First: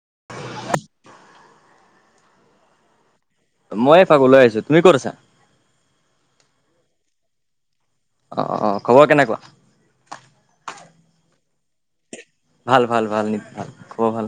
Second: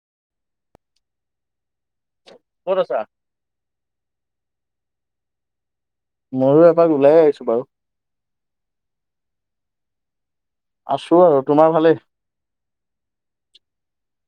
[unintelligible] ক'ত আছা? মই এ পাবলৈ আহিছোঁ। তুমি ক'ত আছা? ময়ো এপাক ওলাই আহিছোঁ বাৰু। অ' অ' খবৰ কেনেকুৱা? আছোঁ আৰু তোমাৰ ভালেই? ভাল ভাল ভাল নি ভাল খবৰ ভাল।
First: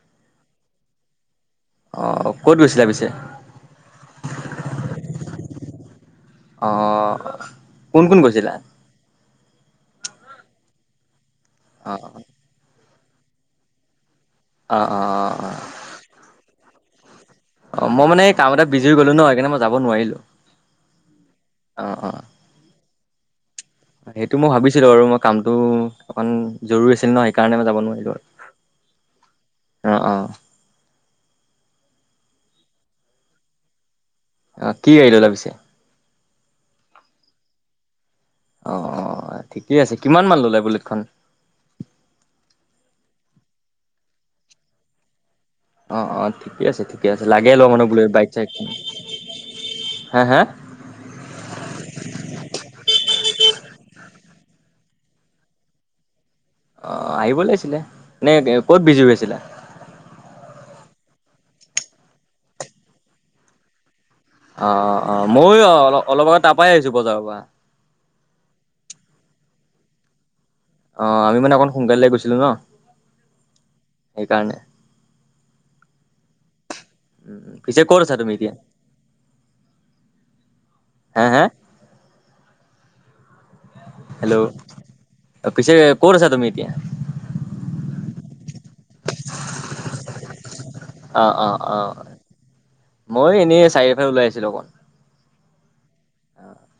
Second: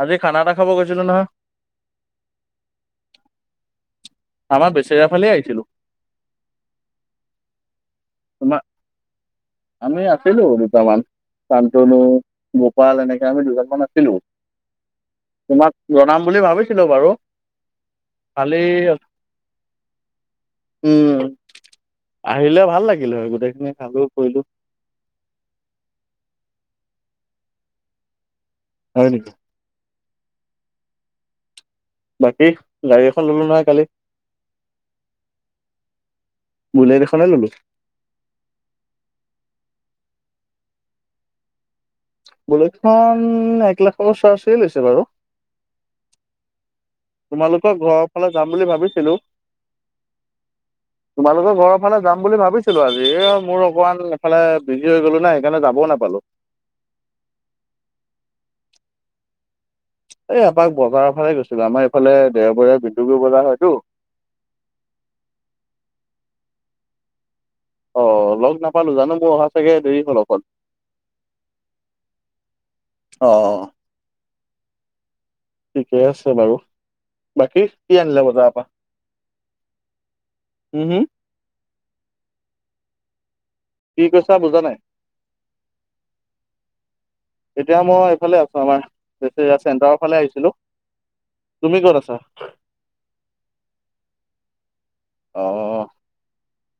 আজি খানা এটা খাব গৈছিলোঁ নহয়। অ', ক'ত গৈছিলে পিছে। আমাৰ বেচেৰা ফালে আহিছিলো অ, কোন কোন গৈছি ছিলা। তোমাৰ আমি আছিলো দুটামান, অ কান্তনু গোপাল এনেকে আমি দুজনমান আছিলো, অ অ তোমাক অ জনাম বুলি ভাবিছিলো বাৰু। অ, মই মানে এই কাম কালি এটাত বিজি হৈ গ'লো ন সেইকাৰণে মই যাব নোৱাৰিলো। উম, অ অ আহিলে ভাল লাগিল হয় গোটেইখিনি। খালো কৰিলো সেইটো মই ভাবিছিলো আৰু মই কামটো অকণ জৰুৰী আছিল ন সেইকাৰণে মই যাব নোৱাৰিলো আৰু। হয় নেকি? অ, অ। বাকী, গাড়ী এখন ল'লো নহয় কালি। অ, কি গাড়ী ললা পিছে। বুলেট এখনে ললো। অ, অ, ঠিকেই আছে কিমান মান ল'লে বুলেটখন। বুলেটখন এক লাখৰ চাৰ্চে লৈছে বাৰু। অ, অ, ঠিকে আছে ঠিকে আছে লাগে ন তোমালোকৰ মানে ঘৰৰ বুলেট ফালে বাইক যাম বুলি চাইকখন। ভাবিছিলো তোমালোকৰ ঘৰৰ ফালে যাম বুলি ভাবিছিলো আজি এ মোৰ অকমান এফালে বিজি হৈ গ'লো না সেইকাৰণে যাবও নাপালো। অ, আহিব লাগিছিলে। এনে ক'ত বিজি হৈ আছিলা। এই আপাক বজাৰৰ ফালে গৈছিলো আমাৰ এইফালে দেওবৰীয়া ডিব্ৰুগড় বজাৰ হয়তো। অ, অ, অ ময়ো অ অলপ আগত তাৰ পৰাই আহিছো বজাৰৰ পৰা। অ, লগ নাপালো জানো মই অহা চাগে দেৰি হ'ল অকণ। অ, আমি মানে অকণ সোনকালে গৈছিলো ন অ সেইকাৰণে। ঠিকে আছে বাৰু, উম, বাকী পিছে ক'ত কি আছা আনিলা তুমি এতিয়া? বজাৰৰ পৰা। উম হুম হা হা কি কৈছা হেল্ল' বুজা পিছে ক'ত আছা তুমি এতিয়া। এতিয়া মই এইফালে আছো আমাৰ চেণ্টাৰৰ ফালে আহিছিলো। অ, অ, তুমি অ, ক'ত আছা মই এনেই চাৰিআলিফালে ওলাই আহিছিলো অকণ। অ',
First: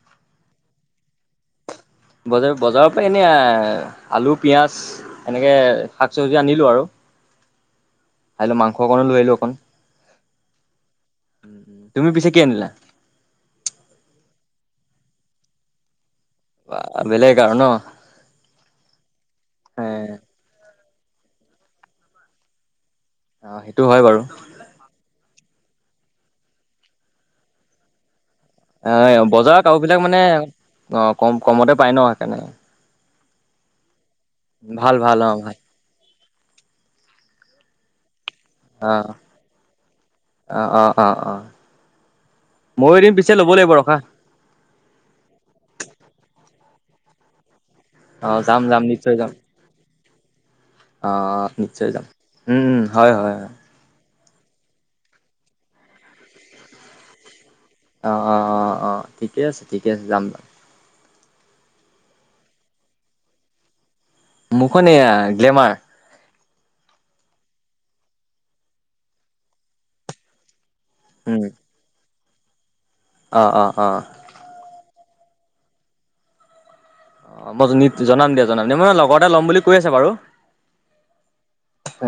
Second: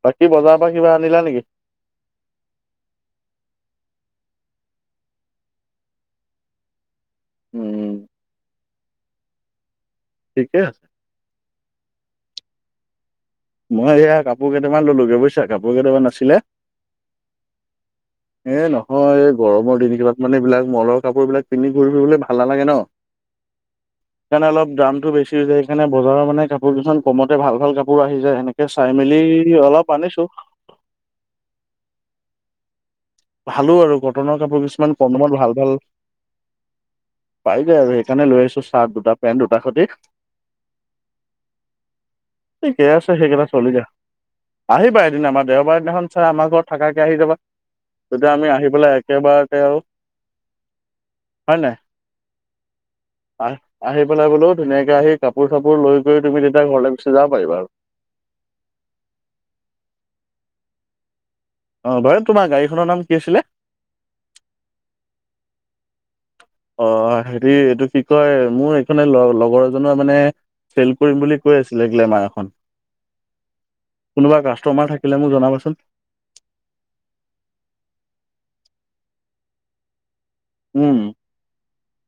বাকী বজাৰৰ পৰা কিবা আনিলা নেকি? বজাৰ বজাৰৰ পৰা এনে আলু পিয়াজ এনেকে শাক চবজি আনিলো আৰু। উম। আহিলো মাংস অকণো লৈ আহিলোঁ অকণ। ঠিকে আছে। উম, তুমি পিছে কি আনিলা? মই এইয়া কাপোৰ কেইটামান ললোগে বুইছা কাপোৰ কেইটামান নাছি বেলেগ আৰু ন এ নহয় গৰমৰ এ দিন কেইটাত মানে এইবিলাক ম'লৰ কাপোৰ বিলাক পিন্ধি ঘূৰি ফুৰিবলৈ ভাল নালাগে ন, অ', সেইটো হয় বাৰু সেইকাৰণে অলপ দামতটো বেছি এইকাৰণে বজাৰৰ মানে কাপোৰ কেইখন কমতে ভাল ভাল কাপোৰ আহি যায় সেনেকে চাই এ মেলি বজাৰৰ কাপোৰ অলপ বিলাক মানে আনিছো অ' কম কমতে পায় ন সেইকাৰণে। ভালো আৰু কটনৰ কাপোৰ কিছুমান কম দামত ভাল ভাল পাই যায় আৰু সেই সেই কাৰণে লৈ আহিছো চাৰ্ট অ', দুটা, পেন্ট দুটা সতি অ', [inaudible] ঠিকে ময়ো এদিন আছে পিছে সেইকেটা ল'ব চলি লাগিব যায়। ৰখা। আহিবা এদিন আমাৰ দেওবাৰৰ দিনাখন চ আমাৰ ঘৰত থাকাকে আহি যাবা। তেতিয়া অ', আমি যাম আহি যাম পেলাই নিশ্চয় যাম একেবাৰকে আৰু অ' হয় নাই নিশ্চয় যাম উম হয় হয় হয়। আহ আহি পেলাই বোলো ধুনীয়াকে আহি কাপোৰ চাপোৰ লৈ গৈ তুমি তেতিয়া ঘৰলৈ গুচি যাব পাৰিবা আৰু। অ, অ, অ, অ ঠিকে আছে ঠিকে আছে যাম যাম। অ' বাৰু তোমাৰ গাড়ীখনৰ নাম কি আছিলে? মোৰখন এয়া গ্লেমাৰ। অ', হেৰি এইটো কি কয় মোৰ এইখনে লগৰ এজনৰ মানে চেল কৰিম বুলি উম, কৈ আছিলে গ্লেমাৰ এখন। অ', অ', অ'। কেলে মোক জনাবাচোন। অ', মই জনাম দিয়া জনাম দিয়া মই মানে লগৰ এটা ল'ম বুলি কৈ আছে বাৰু। উম।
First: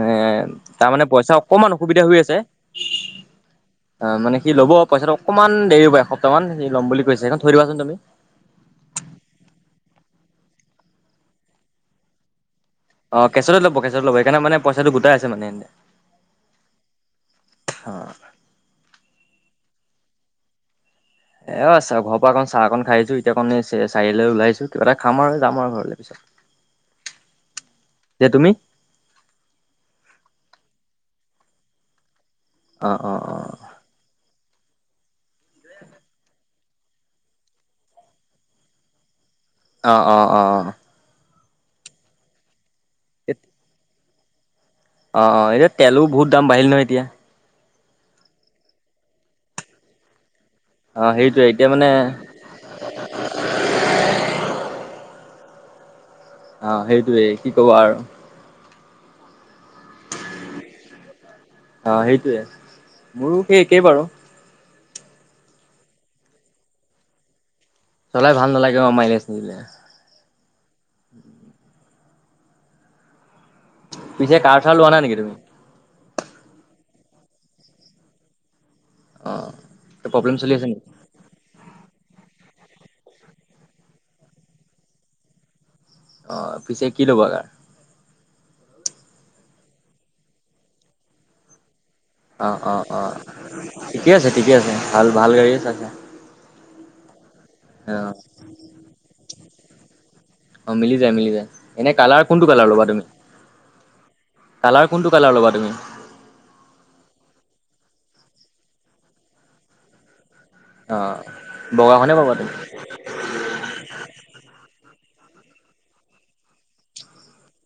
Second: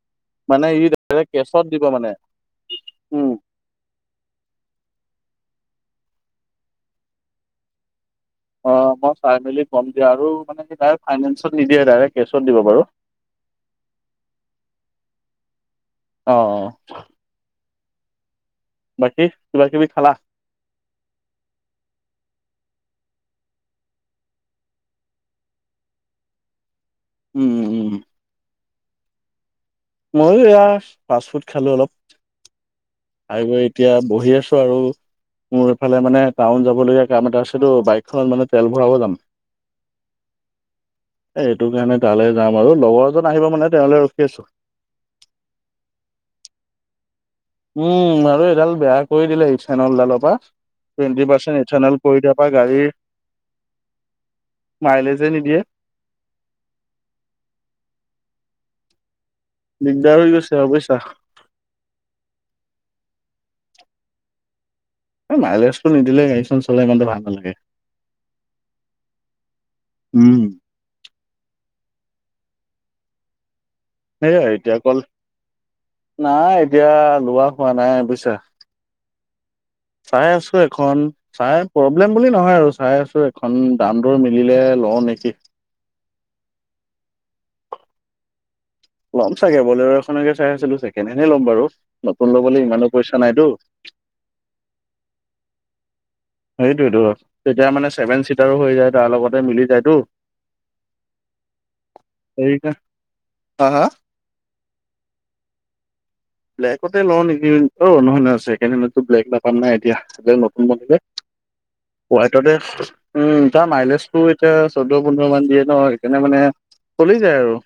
এ মানে ই তাৰমানে ডাইৰেক্ট পইচা কেছত অকমান দিব অসুবিধা মানে হৈ আছে। উম অ', মানে কি ল'ব পইচাটো অকণমান দেৰি হব এসপ্তাহ মান সি ল'ম বুলি কৈছে সেইখন থৈ দিবাচোন তুমি। অ', মই চাই মেলি কম দিয়া আৰু মানে ডৰেক্ট ফাইনেন্সত নিদিয়ে ডাইৰেক্ট কেচত দিব বাৰু। অ', কেচততে ল'ব কেচত লব সকাৰে মে পইচাটো গোটাই আছে মানে এনে। আহ। অ'। বাকী কিবা কিবি খালা? এ চাহ ঘৰ পৰা অক চাহ অকন খাই আছো এতিয়াকণ চাৰিআৈ ওলাইছো কিবা এটা খাম আৰু যাম আৰু ঘৰলৈ পিছত। [unintelligible] উম, উম, উম। এতিয়া তুমি মইো এয়া ফাষ্ট ফুড খালো অলপ অ অ অ অ খাই গৈ এতিয়া বহি আছো। আছো আৰু। মোৰ এফালে টাউন যাব লগীয়া কাম এটা আছেতো বাইকখনত মানে তেল ভৰাব যাম। অ', অ', অ', অ'। এ এইটো কাৰণে তালৈ যাম আৰু লগৰ এজন আহিব মানে তেওঁলে ৰখি আছো। অ', অ', এতিয়া তেলো বহুত দাম বাঢ়িল নহয় এতিয়া। উম, আৰু এডাল বেয়া কৰি দিলে সি ইথানলডালৰ পৰা অ টুৱেণ্টি সেইটোৱে পাৰ্চেণ্ট এতিয়া মানে ইথনেল কৰি থকাা গাড়ীৰ মাইলেজে নিদিয়ে। আহ সেইটোৱেই কি কব আৰু। দিগদাৰ হৈ গৈছে আৰু বুইছা। অ সেইটোৱে মোৰো সেই একেই বাৰু। মাইলেজটো নিদিলে গাড়ী চখন চলাই ইমানে ভাল নালাগে। চলাই ভাল নালাগে অ' মাইলে নিদিলে। উম। পিছে সেইয়াই কাৰ চাৰ এতিয়া লোৱা কল নাই নেকি তুমি নাই এতিয়া লোৱা হোৱা নাই বুজিছা। অহ। চাই আছো এখন চাই প প্ৰব্লেম বুলি নহয় আৰু চাই আছো এখন দাম দৰ মিলিলে লওঁ নেকি! অ', পিছে কি ল'বা কাৰ? ল'ম চাগে ব'লেৰো এখনকে চাই আছিলো। চেকেণ হেণ্ড ল'ম বাৰু। নতুন ল'বলৈ অ', অ', ইমানো অ' পইচা নাইতো ঠিকে আছে ঠিকে আছে ভাল ভাল গাড়ীয়ে চাইছা। সেইটোয়েতো তেতিয়া মানে অ চছেভেন চিটাৰো হৈ যায় তাৰ লগতে মিলি যায়তো। অ', মিলি যায় মিলি যায় এনে কালাৰ কোনটো সেই কালাৰ ল'বা তুমি? হা হা কালাৰ কোনটো কালাৰ ল'বা তুমি? ব্লেকতে লওঁ নেকি অ নহয় নহয়কাৰো ব্লেক নাপাম নাই এতিয়া অ', বগাখনে পাবা তুমি, [unintelligible] উম তাৰ মাইলেজটো এতিয়া চৈধ্য পোন্ধৰ মান দিয়ে ন সেইকাৰণে মানে চলি যায় আৰু।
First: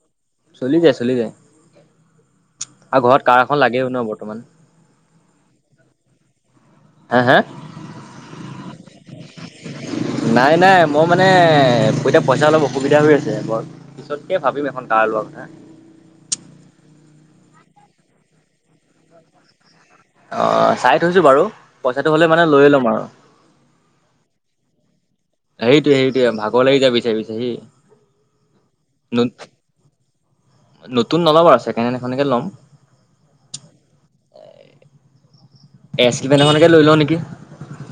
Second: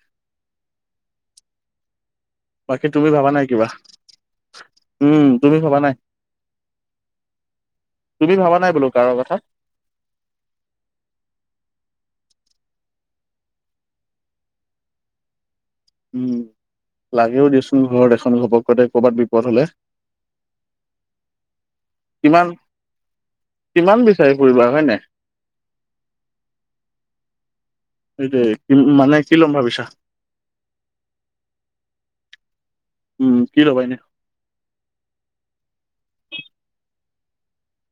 চলি যায় চলি যায়। বাকী আৰু তুমি ঘৰত ভবা কাৰ নাই এখন কিবা লাগেও ন বৰ্তমান। উম তুমি ভবা নাই। হা হা, তুমি ভাবা নাই বোলো ক নাই নাই মই মানে পইচা অলপ অসুবিধা হৈ আছে বই পিছতকে ভাবিম এখন কাৰ লোৱা কথা। উমা, লাগেও দিয়চোন ঘৰত এখন ঘপককতে কৰ'বাত বিপদ হলে। অ চাই থৈছো বাৰু পইচাটো হলে মানে কিমান লৈ লম আৰু। কিমান বিচাৰি ফুৰিবা হয় নাই সেইটোয়ে সেইটোয়ে ভাগৰ লাগি যাব বিচাৰি বিচাৰ সি সেইটোৱে কি মানে ন কি ল'ম ভাবিছা নতুন নলব আৰু চেকেন এখনকে ল'ম। উম কি ল'বা এনে এছ ইভেনখনকে লৈ লওঁ নেকি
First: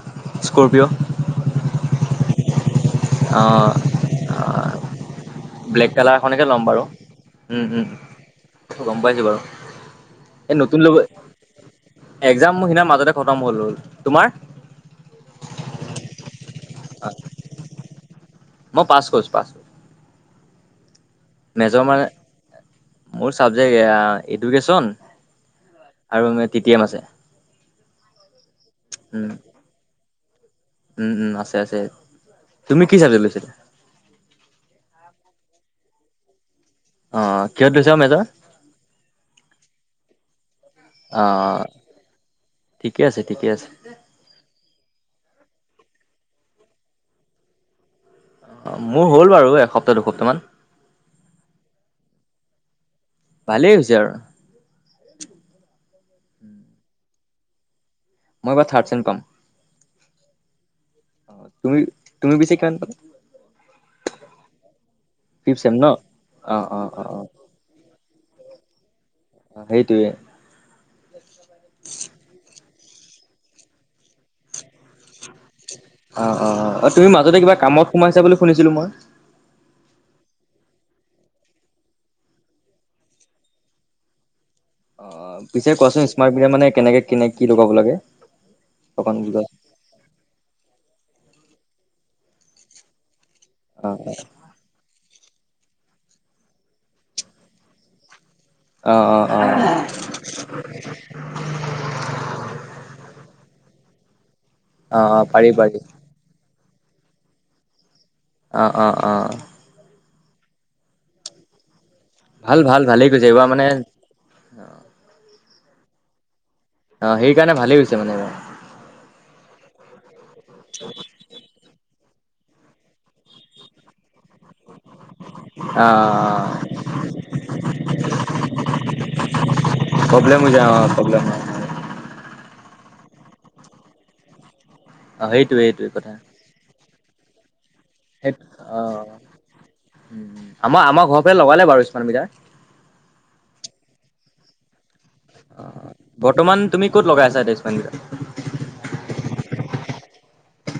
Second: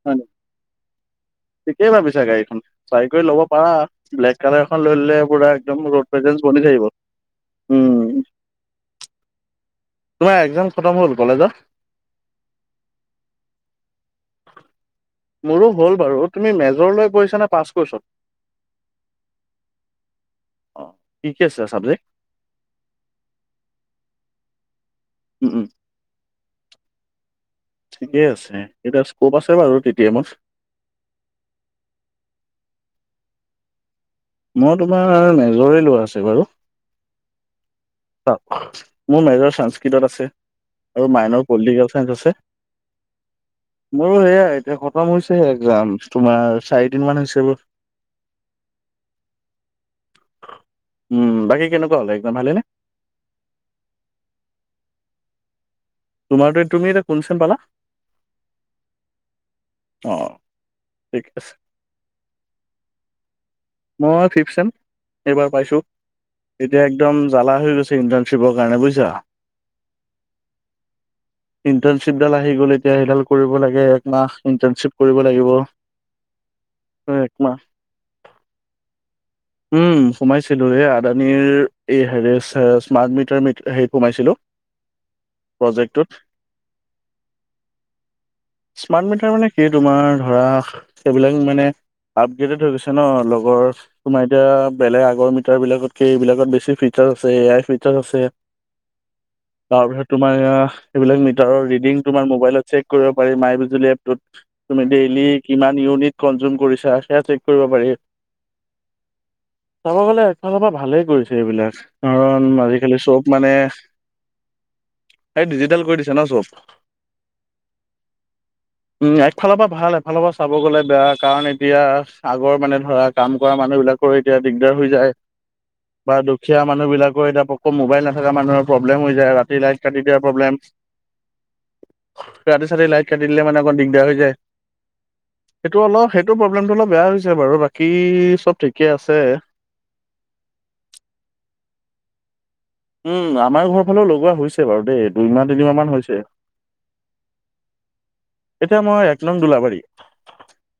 হয় নাই স্কৰপিঅ' ঠিকেই ভাবিছা গাড়ীখন চাই কৰি ল'ব পাৰা অ', ব্লেক কালাৰ এখন লৈ ললে পুৰা একদম ব্লেক ৰড কালাৰ প্ৰেজে এখনকে ল'ম বাৰু উম উম গম পাইছোঁ বাৰু। তোমাৰ এই এক্জাম নতুন ল খতম হ'ল কলেজৰ? একজাম সিনা মাজতে খতম হ'ল হ'ল তোমাৰ? মোৰো হ'ল বাৰু তুমি মেজৰলৈ পঢ়িছা নে পাছ কৰিছ মই পাছ কৰিছো পাছ অ কি কি আছে মেজৰ চাবজেক্ট? মানে মোৰ চাবজেক্ট এয়া এডুকেশ্যন উম, উম, আৰু মান টি টি এম আছে। ঠিকেই আছে এতিয়া উম, স্কপ আছে বাৰু টি টি এমত। উম উম আছে আছে তুমি কি চাবজেক্ট লৈছিলা ছে বাৰু অ কিহত লৈছা মেজৰ? মোৰ মেজৰ সংস্কৃতত আছে। আৰু মাইনৰ অ' পলিটিকেল চাইন্স আছে। ঠিকে আছে ঠিকে আছে। মোৰো সেয়াই এতিয়া খতম হৈছেহে এক্জাম। তোমাৰ চাৰিদিন মান হৈছে অ মোৰ হ'ল বাৰু এসপ্তাহ দুসপ্তাহ মান। উম, বাকী কেনেকুৱা হ'ল এক্জাম ভালেনে? ভালেই হৈছে আৰু তোমাৰটো তুমি এতিয়া কোন চেম পালা? মই এবাৰ থাৰ্ড চেম পাম। অ', ঠিক অ আছে। তুমি তুমি পিছে কিমান পালা? মই ফিফ চেম, এইবাৰ ফিফ চেম পাইছো ন? অ', এতিয়া অ', অ', একদম অ', জ্বালা হৈ গৈছে ইন্টাৰ্ণ শ্বিপৰ কাৰণে বুজিছা? অ সেইটোয়ে। ইণ্টাৰ্ণশ্বিপডাল আহি গল এতিয়া সেইডাল কৰিব লাগে একমাহ ইণ্টাৰনশ্বিপ কৰিব লাগিব। অ অ, তুমি মাজতে কিবা একমাহ কামত সোমাইছা বুলি শুনিছিলো মই। উম সোমাইছিলো এই আদানীৰ এই হেৰি স্মাৰ্ট মিটাৰ হেৰিত সোমাইছিলো। অ', পিছে প্ৰজেক্টটোত কোৱাচোন স্মাৰ্ট মিটাৰত মানে কেনেকে কেনে কি লগাব লাগে অকমান। এ কি তুমাৰ ধৰা সেইবিলাক মানে আপগ্ৰেটেড হৈ গৈছে ন। আগৰ অ তোমাৰ এতিয়া বেলেগ আগৰ মি টাৰ বিলাকতকে এইবিলাকত বেছি ফিচাৰ আছে এ আই ফিচাৰ আছে। অ' অ'। অ তাৰপিছত তোমাৰ এয়া সেইবিলাক মিটাৰৰ ৰিডিং তোমাৰ মোবাইলত চেক কৰিব পাৰি মাই বিজুলি এপ। টোত তুমি অ ডেইলি পাৰি কিমান পাৰি ইউনিট কনজিউম কৰিছা সেয়া চেক কৰিব পাৰি। অ' অ' অ'। চাব গ'লে এফালৰ পৰা ভালেই কৰিছে এইবিলাক। কাৰণ ভাল ভাল আজিকালি ভালেই গৈছে চব এইবাৰ মানে এই ডিজিটেল কৰি দিছে ন চব। অ সেইকাৰণে ভালেই হৈছে মানে। উম, এফালৰ পৰা ভাল এফালৰ পৰা চাব গলে বেয়া কাৰণ এতিয়া আগৰ মানে ধৰা কাম কৰা মানুহ বিলাকৰ এতিয়া দিগদাৰ হৈ যায়। অ বা দুখীয়া মানুহ বিলাকৰ এতিয়া মোবাইল নাথকা মানুহৰ প্ৰব্লেম হৈ যায় ৰাতি লাইট কাটি দিয়া প্ৰব্লেম। [unintelligible] ৰাতি-চাতি লাইট কাটি দিলে মানে অকণ দিগদাৰ হৈ যায়। অ সেইটোৱে সেইটো সেইটোৱে কথা অলপ সেইটো প্ৰব্লেমটো অলপ বেয়া হৈছে বাৰু। বাকী সেই চব ঠিকে অ' আছে উম, আমাৰ আমাৰ ঘৰৰ ফালে লগালে বাৰু স্মাৰ্ট মিটাৰ। উম আমাৰ ঘৰৰ ফালেও লগোৱা হৈছে বাৰু দেই দুইমাহ অ তিনিমাহ মান হৈছে বৰ্তমান তুমি ক'ত লগাই আছা তেজপাকেইটা এতিয়া মই এক নং দোলাবাৰী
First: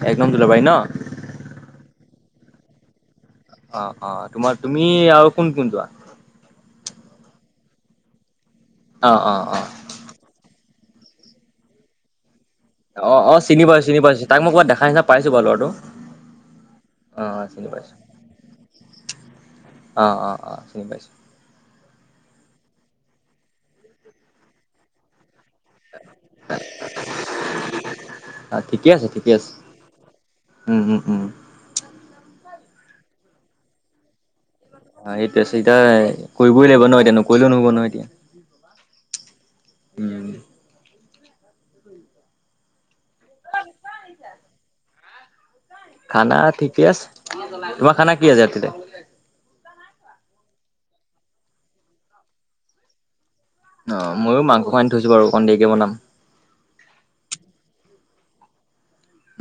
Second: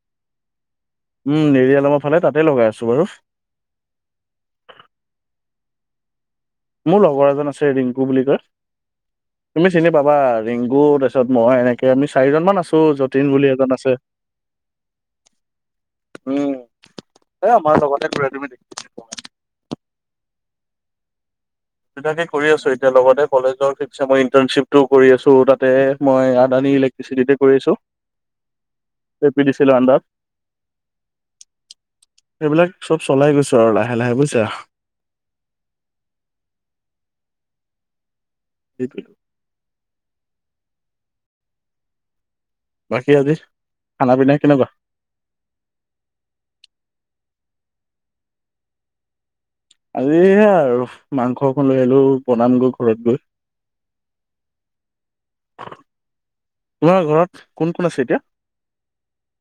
এক নং দোলাবাৰী ন উম নেৰিযালামৰ ফালে তাত ত লগাই আছো বাৰু অ অ তোমাৰ তুমি আৰু কোন কোন যোৱা মোৰ লগৰ এজন আছে ৰিংকু বুলি কয় অ অ অ তুমি চিনি পাবা ৰিংকু কো তাৰিছত মই এনেকে আমি চাৰিজন মান আছোঁ অ অ চিনি পাইছো চিনি পাইছো তাক মই ক'বাত দেখা নিচিনা পাইছো বাৰো লৰাটো অ হে চিনি আমাৰ পাইছো লগতে ঘূৰে তুমি অ অ অ চিনি পাইছো দুইটাই কৰি আছো এতিয়া লগতে কলেজৰ ফাইজমৰ ইন্তৰ্নচিভ টো কৰি আছো ত মই আদানী ইলেক্ট্ৰিচিটিতে কৰি আছোঁ অ ঠিকে আছে ঠিকে আছে উম উম উম এইেইবিলাক চব চলাই গৈছো আৰু লাহে লাহে বুজিছা অ সেইটো আছে এতিয়া কৰিবই লাগিব ন এতিয়া নকৰিলেও নহব নহয় এতিয়া সেইটোৱেই উম বাকী আজি খানা পিনাাই কেনেকুৱা খানা ঠিকেই আছে তোমাৰ খানা কি আছে তেয়া আজি আৰু মাংস একন লৈ আশীলো বনাম গৈ ঘৰত গৈ অ ময়ো মাংস আনি থৈছো বাৰু অকণ দেৰিকে বনাম তোমাৰ ঘৰত কোন কোন আছে এতিয়া?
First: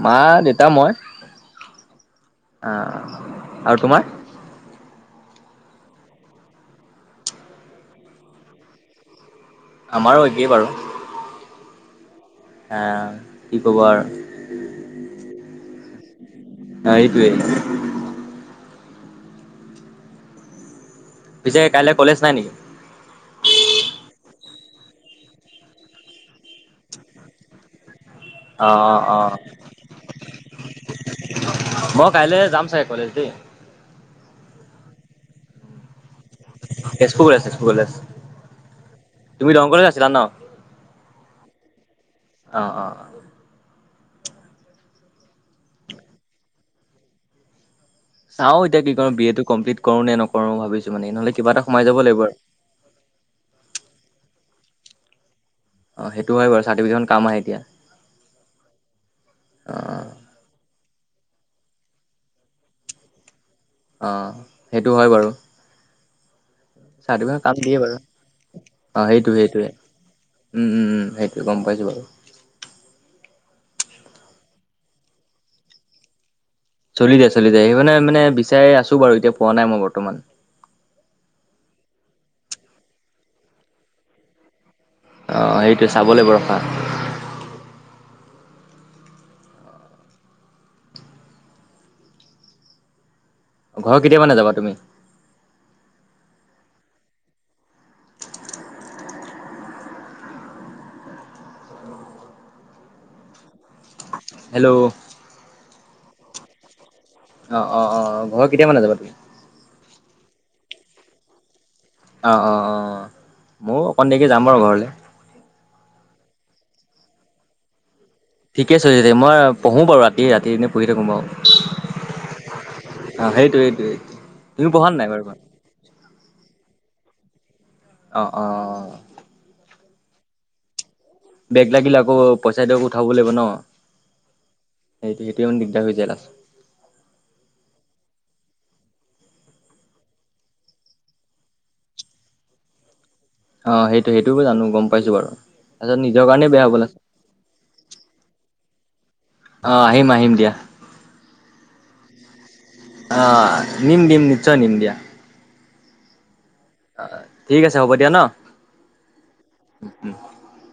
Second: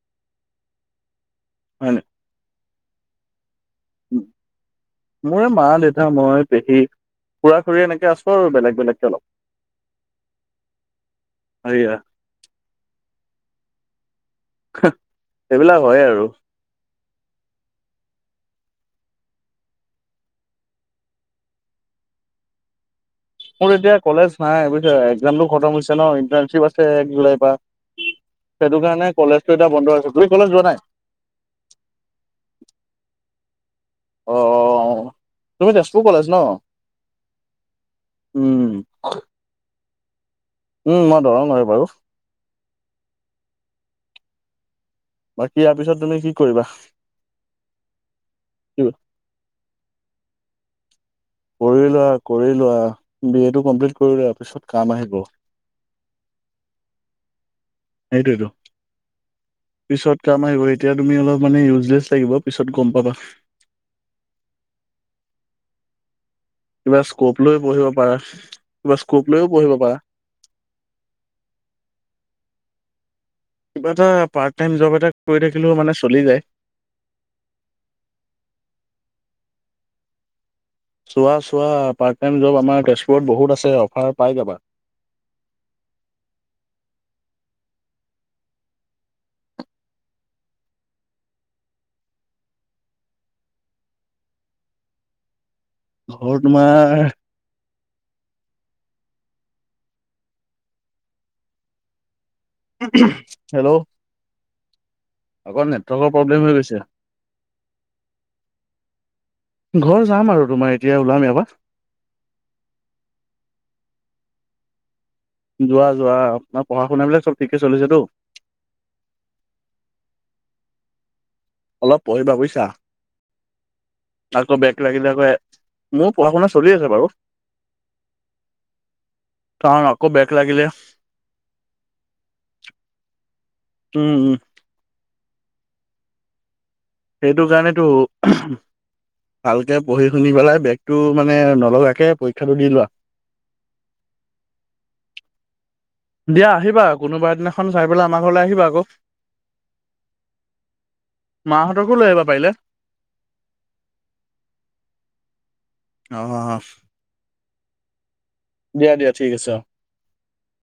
মা দেতা মই হয় নি আহ আৰু তোমাৰ? মোৰে মা দেতা মই পেহী খুৰা চোৰা এনেকে আছো আৰু বেলেগ বেলেগকে অলপ আমাৰো একে বাৰু শুনিছা আহ কি খবৰ এইবিলাক হয় আৰু সেইটোৱে পিছে কাইলৈ কলেজ নাই নেকি? মোৰ এতিয়া কলেজ নাই বুজিছা এক্সামটো খতম হৈছে ন ইণ্টাৰশ্বিপ আছে এক জুলাইৰ পৰা অ সেইটো অ কাৰণে অ কলেজটো এতিটা বন্ধ আছে তুই কলেজ যোৱা নাই মই কাইলৈ যাম চাগে কলেজ দেই অ তুমি তে তেজপুৰ কলেজ তেজপুৰ কলেজ উম তুমি দংকলত আছিলা ন উম মই দৰং হৈ বাৰু অঁ অঁ অঁ বাকী ইয়াৰ পিছত তুমি কি কৰিবা? চাও এতিয়া কি কৰো বি এ টো কমপ্লিট কৰো নে নকৰো ভাবিছো মানে নহ'লে কিবা এটা সোমাই কৰি যাব লোৱা লাগিব আৰু কৰি লোৱা বি এটো কমপ্লিট কৰি লোৱা পিছত কাম আহিব। অ সেইটো হয় বাৰু চাৰ্টিফিকেট খন কাম আহে এতিয়া সেইটোৱেতো অ পিছত কাম আহিব এতিয়া তুমি অলপ মানে ইউজলেছ লাগিব পিছত গম পাবা অ সেইটো হয় বাৰু। কিবা স্কপ চাৰ্টিফিকেট কাম লৈ দিয়ে পঢ়িব বাৰু পাৰা কিবা অ সেইটো স্কপ লৈয়ও সেইটোৱে পঢ়িব পাৰা উম উম সেইটোৱে গম পাইছো বাৰু কিবা এটা পাৰ্ট টাইম জব এটা কৰি থাকিলেও মানে চলি যায় চলি যায় চলি যায় সেইকাৰণে মানে বিচাৰি আছো বাৰু এতিয়া পোৱা নাই মই বৰ্তমান চোৱা চোৱা পাৰ্ট টাইম জব আমাৰ তেজপুৰত বহুত আছে অফাৰত পায় যাবা অ সেইটো চাবলৈ বৰষা ঘৰ কেতিয় মানে যাবা তুমি ঘৰ তোমাৰ হেল্ল' হেল্ল' আগৌ নেটৱৰ্কৰ প্ৰব্লেম হৈ গৈছে অ অ অ ঘৰৰ কেতিয়া মানে যাবা তুমি ঘৰ যাম আৰু তোমাৰ এতিয়া ওলাম এয়াৰ অ অ অ ময়ো অকণ দেকে যাম বাৰু ঘৰলে যোৱা যোৱা আপোনাৰ পঢ়া শুনা বিলাক চব ঠিকে চলিছেতো ঠিকেছে তেতিয়া মই পঢ়ো বাৰু ৰাতিয় ৰাতিনে পঢ়ি থাকো বাৰু অলপ পঢ়িবা বুজিছা অ সেইটোৱে সেইটোৱে আকৌ তুমি বেগ পঢ়া নাই লাগিলে বাৰু আকৌ মোৰ পঢ়া শুনা চলি আছে বাৰু অঁ অঁ ত আকৌ বেক লাগিলে বেগ লাগিল আকৌ পইচা দিয়ক উঠাব লাগিব ন উম উম সেইটো তেতিয়াান দিগদাৰ হৈ যায় লাষ্ট সেইটো কাৰণেতো ভালকে পঢ়ি শুনি পেলাই বেগতটো মানে নলগাকে পৰীক্ষাটো দি লোৱা অ সেইটো সেইটোয় জানো গম পাইছো বাৰু তাৰপিছত নিজৰ কাৰণে দিয়া বেয়া আহিবা হ'বলা কোনোবা এ দিনাখন চাই পেলাই আমাৰ ঘৰলৈ আহিবা আকৌ আহ আহিম আহিম দিয়া মাহঁতকো লৈ আহিবা পাৰিলে। আহ নিম নিম নিশ্চয় নিম দিয়া অ অ অ অ ঠিক আছে হ'ব দিয়া ন দিয়া দিয়া ঠিক আছে অ উম উম।